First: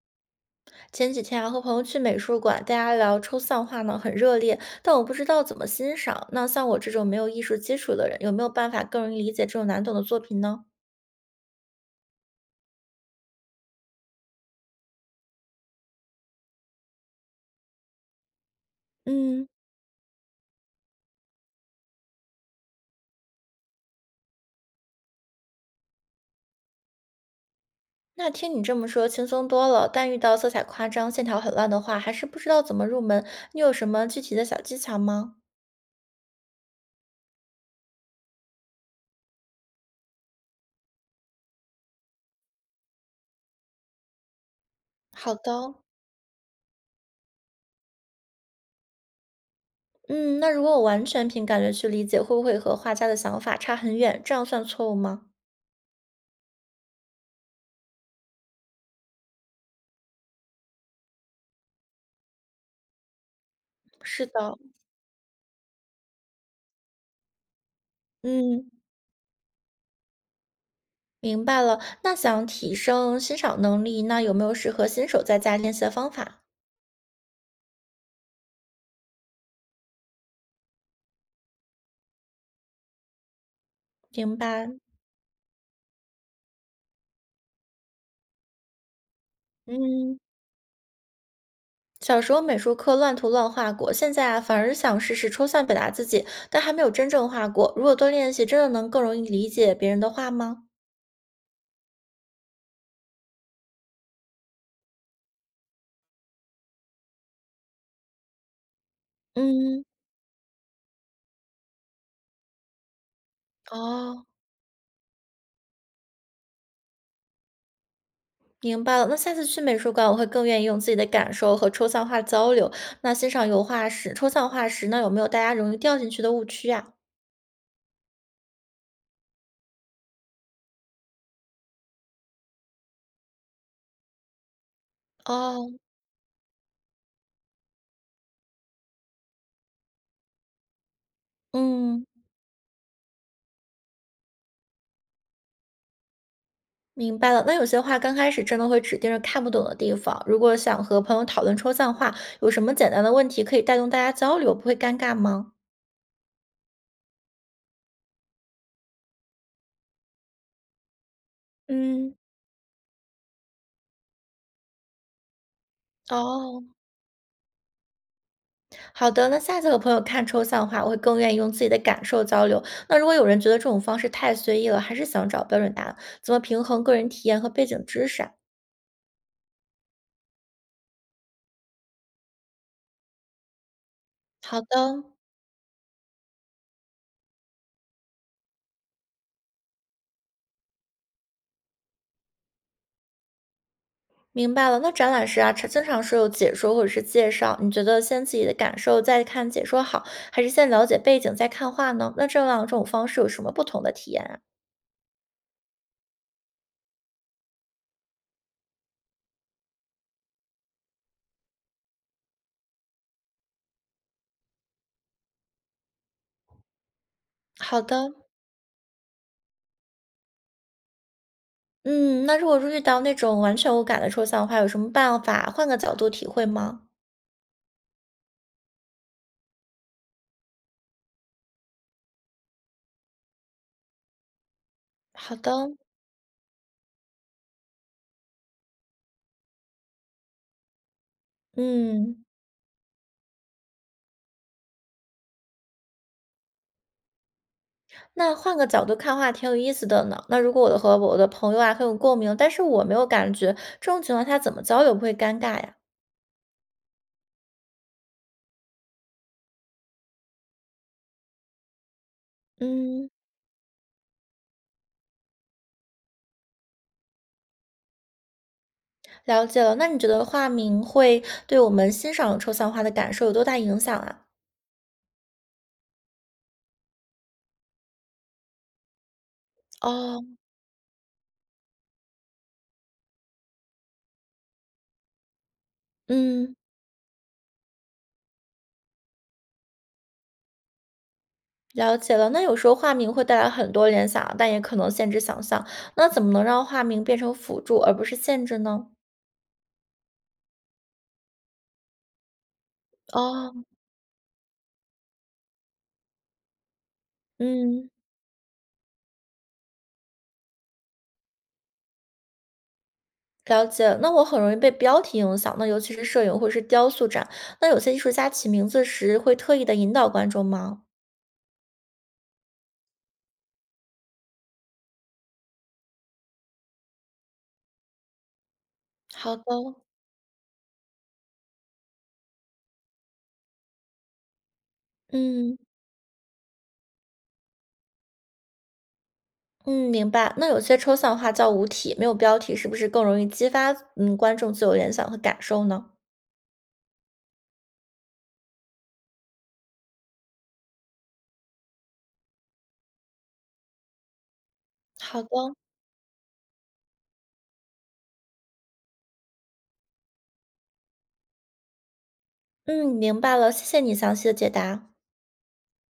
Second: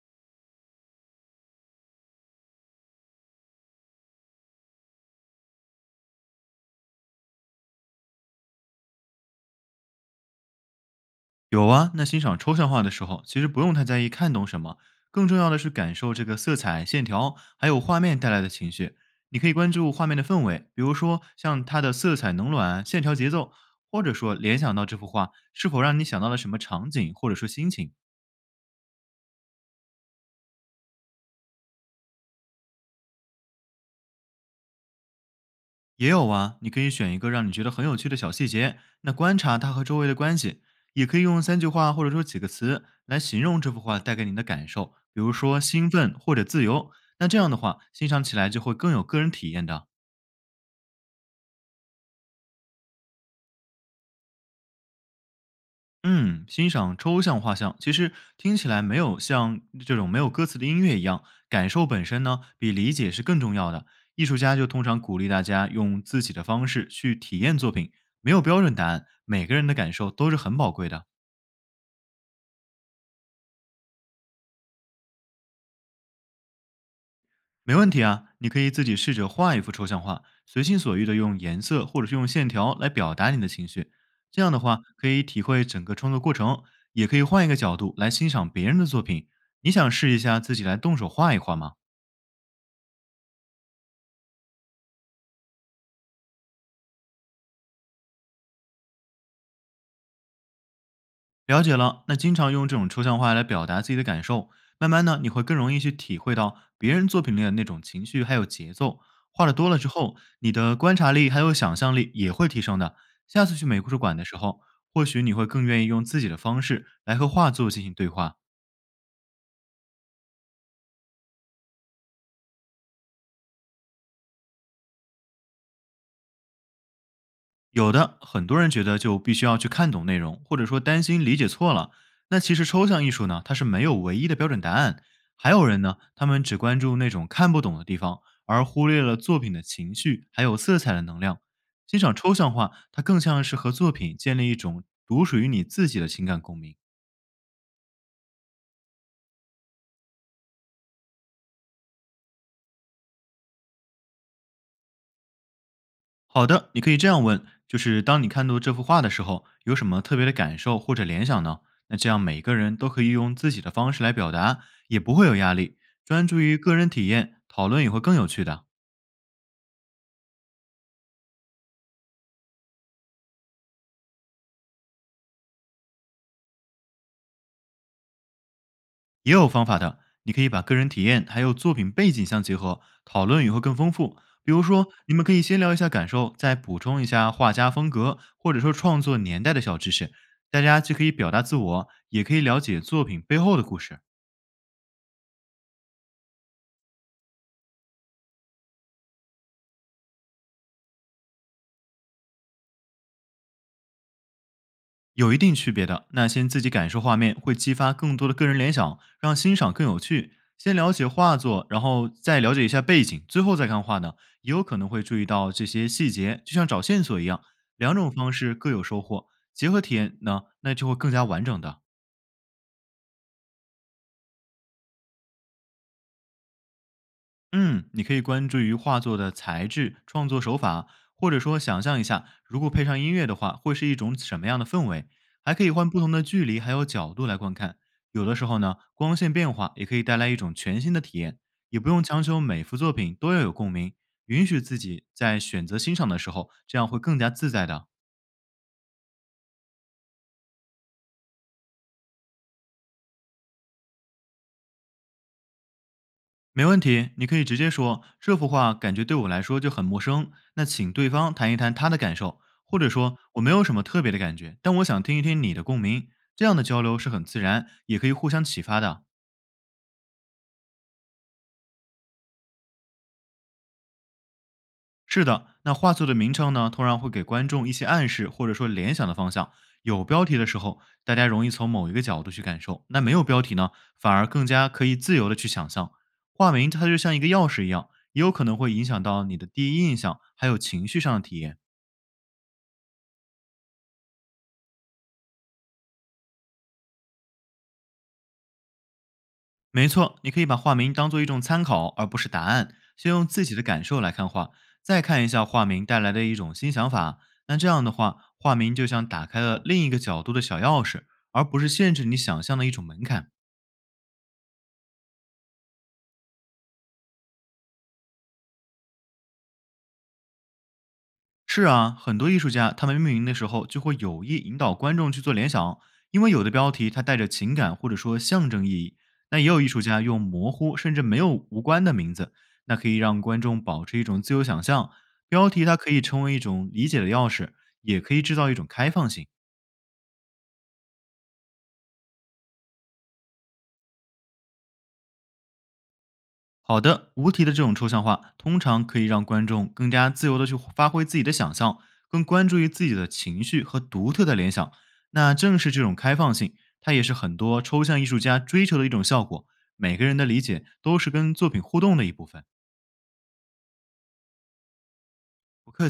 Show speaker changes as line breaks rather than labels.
前几天啊，和朋友去美术馆，大家聊抽象画呢，很热烈，但我不知道怎么欣赏。那像我这种没有艺术基础的人，有没有办法更容易理解这种难懂的作品呢？
有啊，那欣赏抽象画的时候，其实不用太在意看懂什么，更重要的是感受这个色彩、线条，还有画面带来的情绪。你
嗯，
可以关注画面的氛围，比如说像它的色彩冷暖、线条节奏，或者说联想到这幅画是否让你想到了什么场景，或者说心情。
那听你这么说轻松多了，但遇到色彩夸张、线条很乱的话，还是不知道怎么入门。你有什么具体的小技巧吗？
也有啊，你可以选一个让你觉得很有趣的小细节，那观察它和周围的关系，也可以用三句话或者说几个词来形容这幅画带给你的感受，比如
好的
说
哦。
兴奋或者自由。那这样的话，欣赏起来就会更有个人体验的。
嗯，那如果我完全凭感觉去理解，会不会和画家的想法差很远？这样算错误吗？
嗯，欣赏抽象画像，其实听起来没有像这种没有歌词的音乐一样，感受本身呢比理解是更重要的。
是
艺术家
的。
就通常鼓励大家用自己的方式去体验作品，没有标
嗯。
准答案，每个人的感受都是很宝贵的。
明白了，那想提升欣赏能力，那有没有适合新手在家练习的方法？
没问题啊，你可以自己试着画一幅抽象画，随心所欲的用颜色或者是用线条来表达你的情绪。
明
这样的
白。
话，可以体会整个创作过程，也可以换一个角度来欣赏别人的作品。你想试一
嗯，
下自己来动手画一画吗？
小时候美术课乱涂乱画过，现在啊反而想试试抽象表达自己，但还没有真正画过。如果多练习，真的能更容易理解别人的画吗？
了解了，那经常用这种抽象画来表达自己的感受，慢慢呢，你会更容易去体会到别人作品里的那种情绪还有节奏。画的多了
嗯。
之后，你的观察力还有想象力也会提升的。下次去美术馆
哦。
的时候，或许你会更愿意用自己的方式来和画作进行对话。
明白了。那下次去美术馆，我会更愿意用自己的感受和抽象画交流。那欣赏油画时，抽象画时，那有没有大家容易掉进去的误区呀？
有的，很多人觉得就必须要去看懂内容，或者说担心理解错了。那其实抽象艺术呢，它是没有唯一的标准答案。还有
哦。
人呢，他们只关注那种看不懂的地方，而忽略了作品的情绪还有色彩的能量。欣
嗯。
赏抽象画，它更像是和作品建立一种独属于你自己的情感共鸣。
明白了，那有些话刚开始真的会指定着看不懂的地方。如果想和朋友讨论抽象画，有什么简单的问题可以带动大家交流，不会尴尬吗？
好的，你可以这样问，就是当你看到这幅画的时候，有什么特别的感受或者联想呢？那这
嗯。
样每个人都可以用自己的方式来表达，也不会有压力。专注于
哦。
个人体验，讨论也会更有趣的。
好的，那下次和朋友看抽象画，我会更愿意用自己的感受交流。那如果有人觉得这种方式太随意了，还是想找标准答案，怎么平衡个人体验和背景知识啊？
也有方法的，你可以把个人体验还有作品背景相结合，讨论也会更丰富。比
好
如说，
的。
你们可以先聊一下感受，再补充一下画家风格或者说创作年代的小知识，大家既可以表达自我，也可以了解作品背后的故事。
明白了，那展览时啊，常经常是有解说或者是介绍，你觉得先自己的感受再看解说好，还是先了解背景再看画呢？那这两种方式有什么不同的体验啊？
有一定区别的。那先自己感受画面，会激发更多的个人联想，让欣赏更有趣。先了解画作，然后再了解一下背景，最后再看画呢，也有可能会注意到这些细节，就像找线索一样。
好
两种
的。
方式各有收获，结合体验呢，那就会更加完整的。
嗯，那如果是遇到那种完全无感的抽象画，有什么办法换个角度体会吗？
嗯，你可以关注于画作的材质、创作手法，或者说想象一下，如果配上音乐的话，会是一种什么样的氛围？
好的。
还可以换不同的距离还有角度来观看。有的时候呢，光线变化也可以带来一种全新的体验，也不用强
嗯，
求每幅作品都要有共鸣，允许自己在选择欣赏的时候，这样会更加自在的。
那换个角度看画挺有意思的呢。那如果我的和我的朋友啊很有共鸣，但是我没有感觉，这种情况下怎么交流不会尴尬呀？
没问题，你可以直接说这幅画感觉对我来说就很陌生。那请对方谈一谈他的感受，或者
嗯。
说我没有什么特别的感觉，但我想听一听你的共鸣。这样的交流是很自然，也可以互相启发的。
了解了，那你觉得化名会对我们欣赏抽象画的感受有多大影响啊？
是的，那画作的名称呢，通常会给观众一些暗示或者说联想的方向。有
哦。
标题的时候，大家容易从某一个角度去感受；那没有标题呢，反而更加可以自由的去想象。画
嗯。
名它就像一个钥匙一样，也有可能会影响到你的第一印象，还有情绪上的体验。
了解了。那有时候化名会带来很多联想啊，但也可能限制想象。那怎么能让化名变成辅助而不是限制呢？
没错，你可以把画名当做一种参考，而不是答案，先用自
哦。
己的感受来看画，再看一下画名带来的一种新想法。那这样
嗯。
的话，画名就像打开了另一个角度的小钥匙，而不是限制你想象的一种门槛。
了解。那我很容易被标题影响，那尤其是摄影或是雕塑展。那有些艺术家起名字时会特意的引导观众吗？
是啊，很多艺术家他们命名的时候就会有意引导观众去做联想，因为有的标题它带着情感或者说象征意义。
好
那
的。
也有艺术家用模糊甚至没有无关的名字，那可以让观众保持一种自由想象。标
嗯。
题它可以成为一种理解的钥匙，也可以制造一种开放性。
嗯，明白。那有些抽象画叫无题，没有标题，是不是更容易激发观众自由联想和感受呢？
好的，无题的这种抽象化，通常可以让观众更加自由的去发挥自己的想象，更关注于自己的情绪和独特的联想。
好的。
那正是这种开放性，它也是很多抽象艺术家追求的一种效果。每个人的理解都是跟作品互动的一部分。
嗯，明白了，谢谢你详细的解答。
不客气。